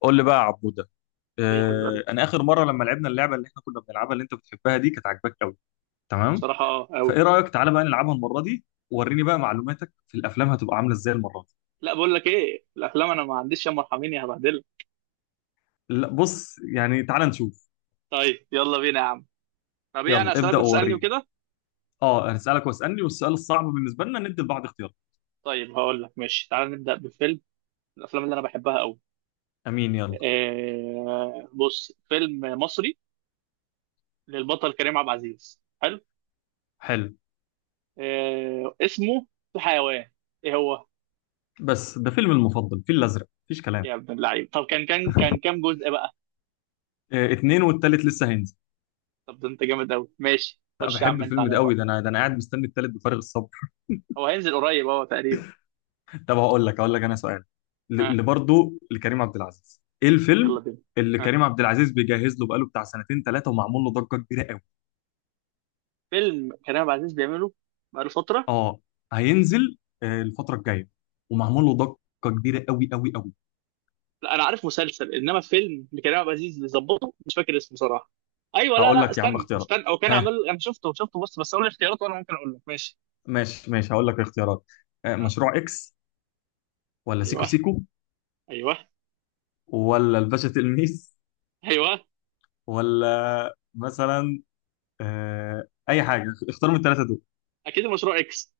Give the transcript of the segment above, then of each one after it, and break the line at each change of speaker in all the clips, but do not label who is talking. قول لي بقى يا عبوده.
ايه يا حبيب قلبي؟
انا اخر مره لما لعبنا اللعبه اللي احنا كنا بنلعبها اللي انت بتحبها دي كانت عاجباك قوي. تمام.
بصراحة أوي.
فايه رايك تعالى بقى نلعبها المره دي؟ وريني بقى معلوماتك في الافلام هتبقى عامله ازاي المره دي.
لا، بقول لك ايه، الأفلام أنا ما عنديش، يا مرحمين يا هبهدلك.
لا بص يعني تعالى نشوف.
طيب يلا بينا يا عم. طب ايه،
يلا
أنا أسألك
ابدا
وتسألني
ووريني.
وكده؟
اه انا هسالك واسالني، والسؤال الصعب بالنسبه لنا ندي لبعض اختيار.
طيب هقول لك، ماشي، تعال نبدأ بفيلم من الأفلام اللي أنا بحبها أوي.
امين يلا.
بص، فيلم مصري للبطل كريم عبد العزيز، حلو.
حلو،
آه، اسمه، في حيوان، ايه هو؟
بس ده فيلم المفضل فيل الازرق مفيش كلام.
يا ابن اللعيب، طب كان كام جزء بقى؟
اتنين والتالت لسه هينزل.
طب ده أنت جامد أوي، ماشي،
لا
خش يا
بحب
عم أنت
الفيلم ده
عليا
قوي،
بقى.
ده انا قاعد مستني التالت بفارغ الصبر.
هو هينزل قريب اهو تقريبا.
طب هقول لك انا سؤال.
ها، آه،
اللي برضه لكريم عبد العزيز، ايه الفيلم
يلا بينا.
اللي
ها،
كريم عبد العزيز بيجهز له بقاله بتاع سنتين ثلاثه، ومعمول له ضجه كبيره قوي؟
فيلم كريم عبد العزيز بيعمله بقاله فتره.
اه هينزل الفتره الجايه، ومعمول له ضجه كبيره قوي قوي قوي.
لا، انا عارف مسلسل، انما فيلم لكريم عبد العزيز بيظبطه مش فاكر اسمه صراحه. ايوه، لا
هقول
لا
لك يا عم
استنى
اختيارات.
استنى هو كان
ها
عامل، انا شفته بص، بس قول لي اختيارات وانا ممكن اقول لك ماشي.
ماشي ماشي، هقول لك الاختيارات.
آه.
مشروع اكس، ولا سيكو
ايوه،
سيكو،
ايوه،
ولا الباشا تلميذ،
ايوه،
ولا مثلا اي حاجه، اختار من الثلاثه دول.
اكيد المشروع اكس،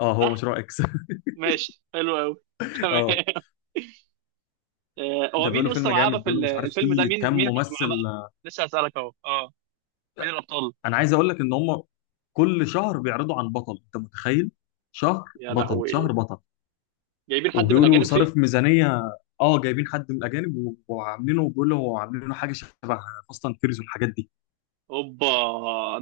اه هو
صح.
مشروع اكس.
ماشي، حلو قوي، تمام. هو
ده
مين
بيقولوا فيلم
اصلا معاه
جامد،
بقى في
بيقولوا مش عارف
الفيلم ده،
فيه
مين
كام
مين هيبقى
ممثل.
معاه بقى؟ لسه هسألك اهو، اه، مين الابطال؟
انا عايز اقول لك ان هم كل شهر بيعرضوا عن بطل، انت متخيل؟ شهر
يا
بطل شهر
لهوي،
بطل.
جايبين حد من
وبيقولوا
الاجانب
صارف
فيه؟
ميزانية. اه جايبين حد من الاجانب وعاملينه، بيقولوا عاملينه حاجة شبه فاست اند فيريز والحاجات دي.
اوبا،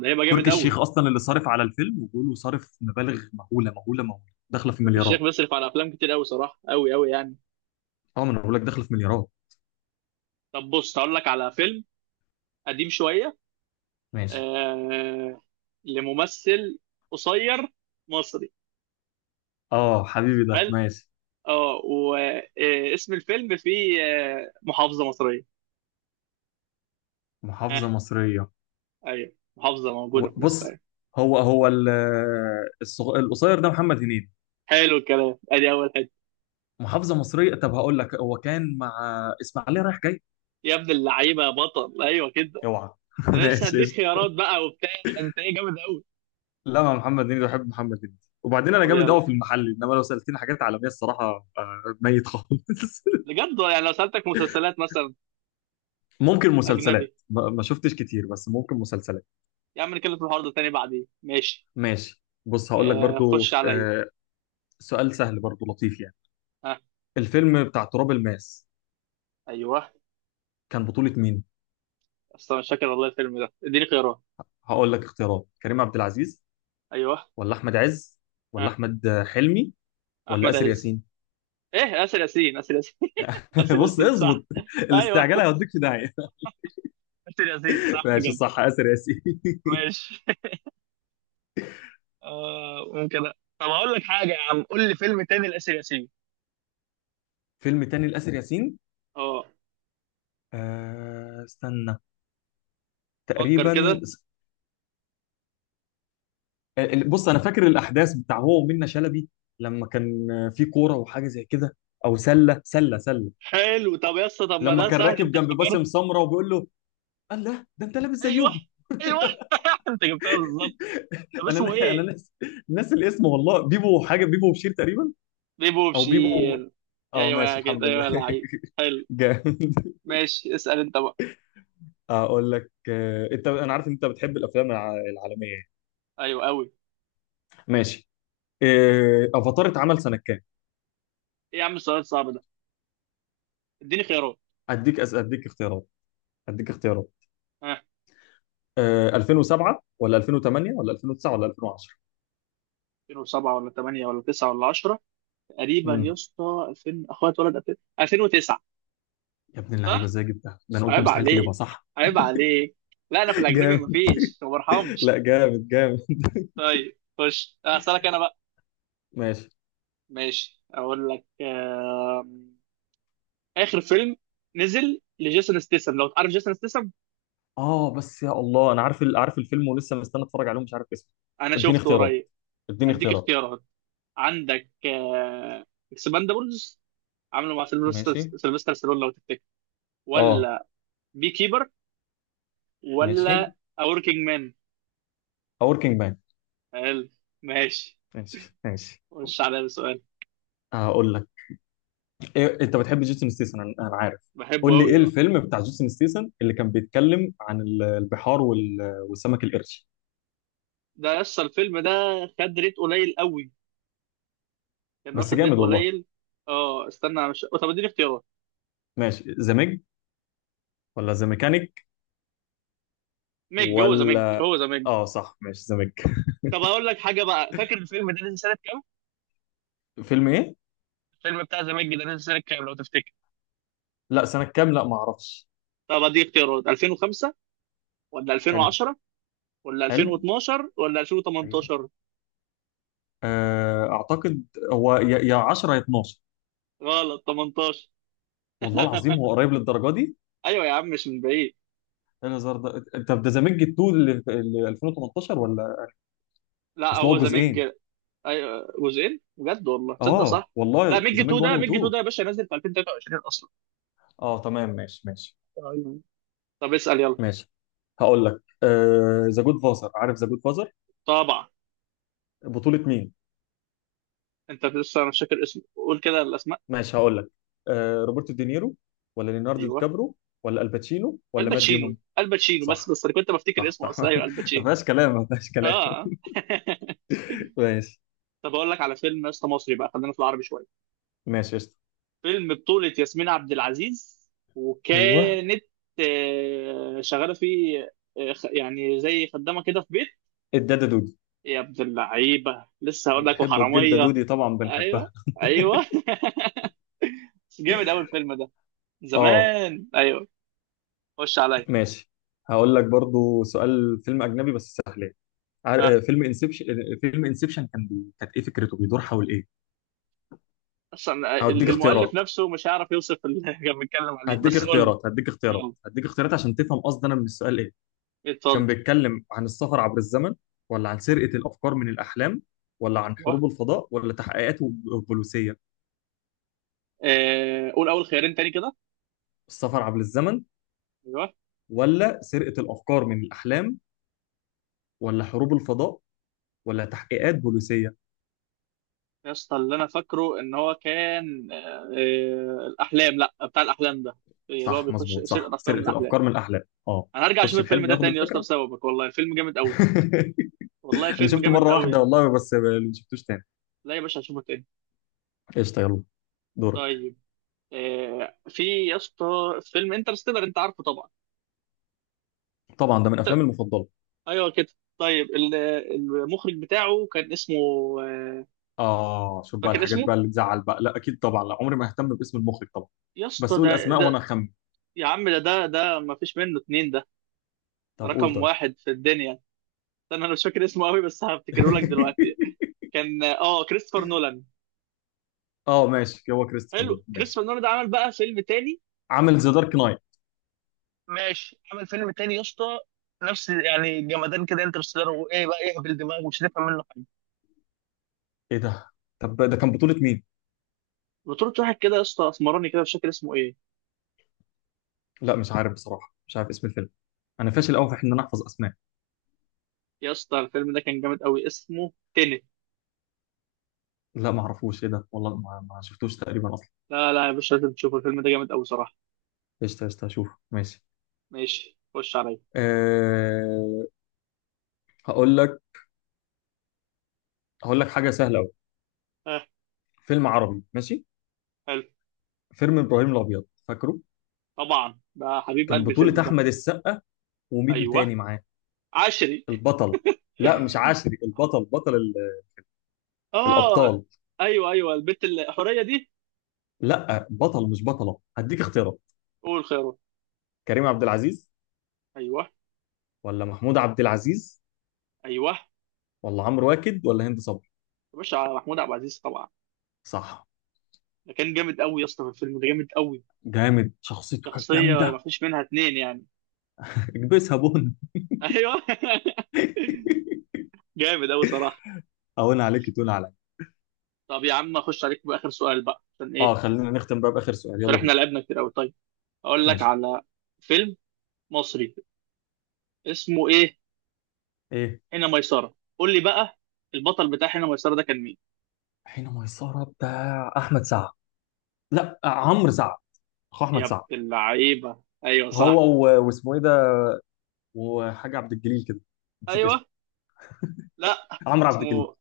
ده هيبقى
تركي
جامد
الشيخ
قوي.
اصلا اللي صارف على الفيلم، وبيقولوا صارف مبالغ مهولة مهولة مهولة، داخلة في
تركي الشيخ
مليارات.
بيصرف على افلام كتير قوي صراحه، قوي قوي يعني.
اه ما انا بقول لك داخلة في مليارات.
طب بص، هقول لك على فيلم قديم شويه،
ماشي.
آه، لممثل قصير مصري،
اه حبيبي ده
قال.
ماشي.
اه، واسم الفيلم فيه محافظه مصريه.
محافظة
اه،
مصرية.
ايوه، محافظه موجوده في مصر،
بص،
ايوه.
هو القصير ده محمد هنيدي.
حلو الكلام، ادي اول حته.
محافظه مصريه، طب هقول لك، هو كان مع اسماعيليه رايح جاي.
يا ابن اللعيبه يا بطل، ايوه كده.
اوعى
انا لسه
ماشي
هديك
قشطة.
خيارات بقى وبتاع، انت ايه جامد قوي.
لا مع محمد هنيدي، بحب محمد هنيدي. وبعدين انا
طب
جامد قوي في
يلا،
المحل، انما لو سالتني حاجات عالميه الصراحه ميت خالص.
بجد يعني، لو سالتك مسلسلات مثلا
ممكن مسلسلات،
اجنبي.
ما شفتش كتير، بس ممكن مسلسلات.
يا عم نتكلم في الحوار ده تاني بعدين، ماشي.
ماشي بص هقول لك برضو
خش عليا.
سؤال سهل برضو لطيف يعني.
ها،
الفيلم بتاع تراب الماس،
ايوه،
كان بطولة مين؟
اصلا مش فاكر والله الفيلم ده، اديني خيارات.
هقول لك اختيارات: كريم عبد العزيز،
ايوه،
ولا احمد عز،
ها،
ولا احمد حلمي، ولا
احمد
اسر
عز.
ياسين.
ايه، اسر ياسين، اسر ياسين. اسر
بص
ياسين صح،
اظبط.
ايوه.
الاستعجال هيوديك في داهيه.
اسر ياسين صح
ماشي
كده،
صح، اسر ياسين.
ماشي. آه ممكن أ- طب هقول لك حاجه يا عم، قول لي فيلم تاني لاسر ياسين.
فيلم تاني لاسر ياسين.
اه،
استنى،
فكر
تقريبا.
كده.
بص انا فاكر الاحداث بتاع هو ومنة شلبي، لما كان في كوره وحاجه زي كده، او سله سله سله.
حلو، طب يا اسطى، طب ما
لما
ده
كان
سهل،
راكب
انت
جنب
افتكرت.
باسم سمره وبيقول له: الله ده انت لابس
ايوه،
زيهم.
ايوه، انت جبتها بالظبط. طب اسمه
انا
ايه؟
ناس، ناس الاسم والله. بيبو حاجه، بيبو وبشير تقريبا،
بيبو
او بيبو.
بشير.
اه
ايوه
ماشي
يا
الحمد
كده، ايوه
لله.
يا لعيب. حلو،
جامد.
ماشي، اسال انت بقى.
اقول لك انت، انا عارف ان انت بتحب الافلام العالميه يعني.
ايوه قوي.
ماشي. افاتار اتعمل سنه كام؟
ايه يا عم السؤال الصعب ده، اديني خيارات.
اديك أس... اديك اختيارات اديك اختيارات.
ها،
2007 ولا 2008 ولا 2009 ولا 2010؟
2007 ولا 8 ولا 9 ولا 10؟ تقريبا يا
امم
اسطى، 2000، اخويا اتولد 2000، 2009.
يا ابن اللعيبه
صح.
ازاي جبتها، ده انا قلت
عيب
مستحيل تجيبها.
عليك،
صح.
عيب عليك، لا، انا في الاجنبي
جامد.
مفيش، ما برحمش.
لا جامد جامد.
طيب خش اسالك انا بقى.
ماشي.
ماشي. اقول لك اخر فيلم نزل لجيسون ستيسم، لو تعرف جيسون ستيسم.
اه بس يا الله انا عارف عارف الفيلم، ولسه مستني اتفرج عليه ومش عارف اسمه.
انا
اديني
شفته
اختيارات
قريب.
اديني
هديك
اختيارات
اختيارات، عندك، آه، اكسباندابلز، عامله مع سيلفستر
ماشي.
سيلفستر ستالون لو تفتكر،
اه
ولا بي كيبر،
ماشي،
ولا A Working Man،
وركينج مان.
قال. ماشي،
ماشي
خش عليا بسؤال.
هقول لك. إيه، انت بتحب جيسون ستيسن انا عارف.
بحبه
قول لي، ايه
قوي، اه.
الفيلم بتاع جيسون ستيسن اللي كان بيتكلم عن البحار والسمك القرش؟
ده يسطا الفيلم ده خد ريت قليل قوي، كان
بس
واخد
جامد
ريت
والله.
قليل. اه استنى، مش، طب اديني اختيارات.
ماشي، ذا ميج ولا ذا ميكانيك
ميج، هو ذا ميج،
ولا؟
هو ذا ميج.
اه صح، ماشي ذا ميج.
طب اقول لك حاجه بقى، فاكر الفيلم ده نزل سنه كام؟
فيلم ايه؟
الفيلم بتاع ذا ميج ده نزل سنه كام لو تفتكر؟
لا سنة كام، لا ما اعرفش.
طب اديك اختيارات، 2005 ولا
حلو.
2010 ولا
حلو.
2012 ولا
ايوه.
2018؟
اعتقد هو يا 10 يا 12.
غلط، 18.
والله العظيم هو قريب للدرجه دي.
ايوه يا عم، مش من بعيد.
إيه الهزار ده، انت ده ذا ميج 2 اللي 2018 ولا؟
لا،
اصل هو
هو ذا ميج.
جزئين.
ايوه جزئين، بجد والله تصدق،
اه
صح. لا،
والله،
ميج
ذا
2
ميج 1 و
ده، ميج 2
2.
ده يا باشا نازل في 2023 اصلا.
اه تمام ماشي. ماشي
ايوه. طب اسال يلا.
ماشي هقول لك، ذا جود فازر، عارف ذا جود فازر،
طبعا.
بطولة مين؟
انت لسه، انا مش فاكر اسمه، قول كده الاسماء.
ماشي هقول لك. روبرتو دينيرو، ولا ليوناردو دي
ايوه،
كابرو، ولا الباتشينو، ولا مات
الباتشينو،
ديمون؟
الباتشينو، بس
صح
بس انا كنت بفتكر
صح
اسمه
صح.
اصلا، ايوه
ما
الباتشينو.
فيهاش كلام ما فيهاش كلام.
اه.
ماشي.
طب اقول لك على فيلم يا اسطى مصري بقى، خلينا في العربي شويه.
ماشي قشطة.
فيلم بطولة ياسمين عبد العزيز،
ايوه،
وكانت شغاله فيه، يعني زي خدامه كده في بيت.
الدادا دودي.
يا ابن اللعيبه، لسه هقول لك،
بتحبه الجدة
وحراميه.
دودي طبعا،
ايوه،
بنحبها.
ايوه. بس جامد قوي الفيلم ده،
اه
زمان، ايوه. خش عليا.
ماشي. هقول لك برضو سؤال، فيلم اجنبي بس.
ها،
فيلم انسبشن، فيلم انسبشن كان كانت ايه فكرته، بيدور حول ايه؟
اصلا
هديك
المؤلف
اختيارات
نفسه مش هيعرف يوصف اللي احنا بنتكلم عليه،
هديك
بس قول لي.
اختيارات هديك اختيارات
يلا،
هديك اختيارات عشان تفهم قصدي انا من السؤال ايه.
اتفضل.
كان بيتكلم عن السفر عبر الزمن، ولا عن سرقة الافكار من الاحلام، ولا عن
ايوه.
حروب الفضاء، ولا تحقيقات بوليسية؟
آه، قول اول خيارين تاني كده.
السفر عبر الزمن،
ايوه.
ولا سرقة الافكار من الاحلام، ولا حروب الفضاء، ولا تحقيقات بوليسية؟
يا اسطى، اللي انا فاكره ان هو كان، الاحلام، لا، بتاع الاحلام ده، اللي هو
صح
بيخش
مظبوط،
سرقه
صح،
افكار من
سرقة
الاحلام.
الافكار من الاحلام. اه،
انا هرجع
خش
اشوف الفيلم
الحلم
ده
ياخد
تاني يا اسطى
الفكرة.
بسببك، والله فيلم جامد قوي. والله
انا
فيلم
شفته
جامد
مرة
قوي
واحدة
يعني.
والله، بس ما شفتوش تاني.
لا يا باشا، هشوفه تاني.
قشطة يلا، دورك.
طيب، في يا اسطى فيلم انترستيلر، انت عارفه طبعا.
طبعا ده من
انت،
افلامي المفضله.
ايوه كده. طيب المخرج بتاعه كان اسمه، آه،
اه شوف بقى
فاكر
الحاجات
اسمه؟
بقى اللي تزعل بقى، لا اكيد طبعا، لا عمري ما اهتم باسم المخرج طبعا.
يا اسطى،
بس قول
ده
اسماء وانا
ده
اخمن.
يا عم ده ما فيش منه اتنين ده،
طب قول
رقم
طيب.
واحد في الدنيا. انا مش فاكر اسمه قوي، بس هفتكره لك دلوقتي. كان، كريستوفر نولان.
اه ماشي، هو كريستوفر
حلو،
نولان، ماشي.
كريستوفر نولان ده عمل بقى فيلم تاني،
عامل ذا دارك نايت.
ماشي، عمل فيلم تاني يا اسطى نفس، يعني جمدان كده، انترستيلر وايه بقى، يهبل دماغ مش هتفهم منه حاجه.
ايه ده؟ طب ده كان بطوله مين؟
بطولة واحد كده يا اسطى اسمراني كده، مش فاكر اسمه ايه.
لا مش عارف بصراحه، مش عارف اسم الفيلم. انا فاشل قوي في ان انا احفظ اسماء.
يا اسطى الفيلم ده كان جامد قوي، اسمه تنت.
لا ما اعرفوش، ايه ده والله، ما شفتوش تقريبا اصلا.
لا لا يا باشا، لازم تشوف الفيلم ده جامد قوي صراحه.
قشطه قشطه، هشوف ماشي.
ماشي، خش عليا.
أه... هقول لك هقول لك حاجه سهله قوي.
اه.
فيلم عربي، ماشي.
حلو.
فيلم ابراهيم الابيض، فاكره؟
طبعا، ده حبيب
كان
قلبي الفيلم
بطولة
ده.
أحمد السقا، ومين
ايوه،
تاني معاه،
عشري.
البطل؟ لا مش عاشري، البطل، بطل
اه،
الأبطال.
ايوه، ايوه، البت الحوريه دي.
لا بطل مش بطلة. هديك اختيارات:
قول خيره.
كريم عبد العزيز،
ايوه.
ولا محمود عبد العزيز،
ايوه،
ولا عمرو واكد، ولا هند صبري؟
يا باشا محمود عبد العزيز طبعا.
صح.
ده كان جامد قوي يا اسطى في الفيلم ده، جامد قوي.
جامد، شخصيته كانت
شخصيه ما
جامدة.
فيش منها اتنين يعني.
اكبسها بن.
ايوه. جامد قوي صراحه.
أهون عليك تقول عليا.
طب يا عم اخش عليك باخر سؤال بقى، عشان
اه
ايه،
خلينا نختم بقى بآخر سؤال،
عشان
يلا
احنا
بينا.
لعبنا كتير قوي. اقول لك
ماشي.
على فيلم مصري، اسمه ايه؟
ايه،
هنا ميسرة، قول لي بقى البطل بتاع هنا ميسرة ده كان مين؟
حين ميسرة بتاع أحمد سعد، لا عمرو سعد، أخو أحمد
يا ابن
سعد.
اللعيبة، ايوه
هو
صح.
واسمه ايه ده، وحاجة عبد الجليل كده، نسيت اسمه.
ايوه. لا،
عمرو عبد الجليل
اسمه.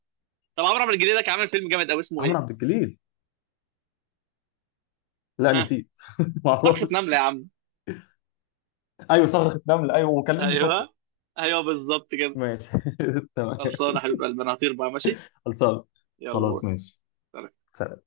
طب عمرو عبد الجليل ده كان عامل فيلم جامد قوي، اسمه
عمرو عبد
ايه؟
الجليل لا
ها،
نسيت. ما
صرخة
اعرفش.
نملة يا عم.
ايوه صرخة نمل، ايوه، وكلمني شكرا.
ايوه. ايوه، بالظبط كده.
ماشي. تمام.
خلصانه يا حبيب قلبي، انا هطير بقى، ماشي.
خلصان.
يلا،
خلاص ماشي.
باي.
سلام.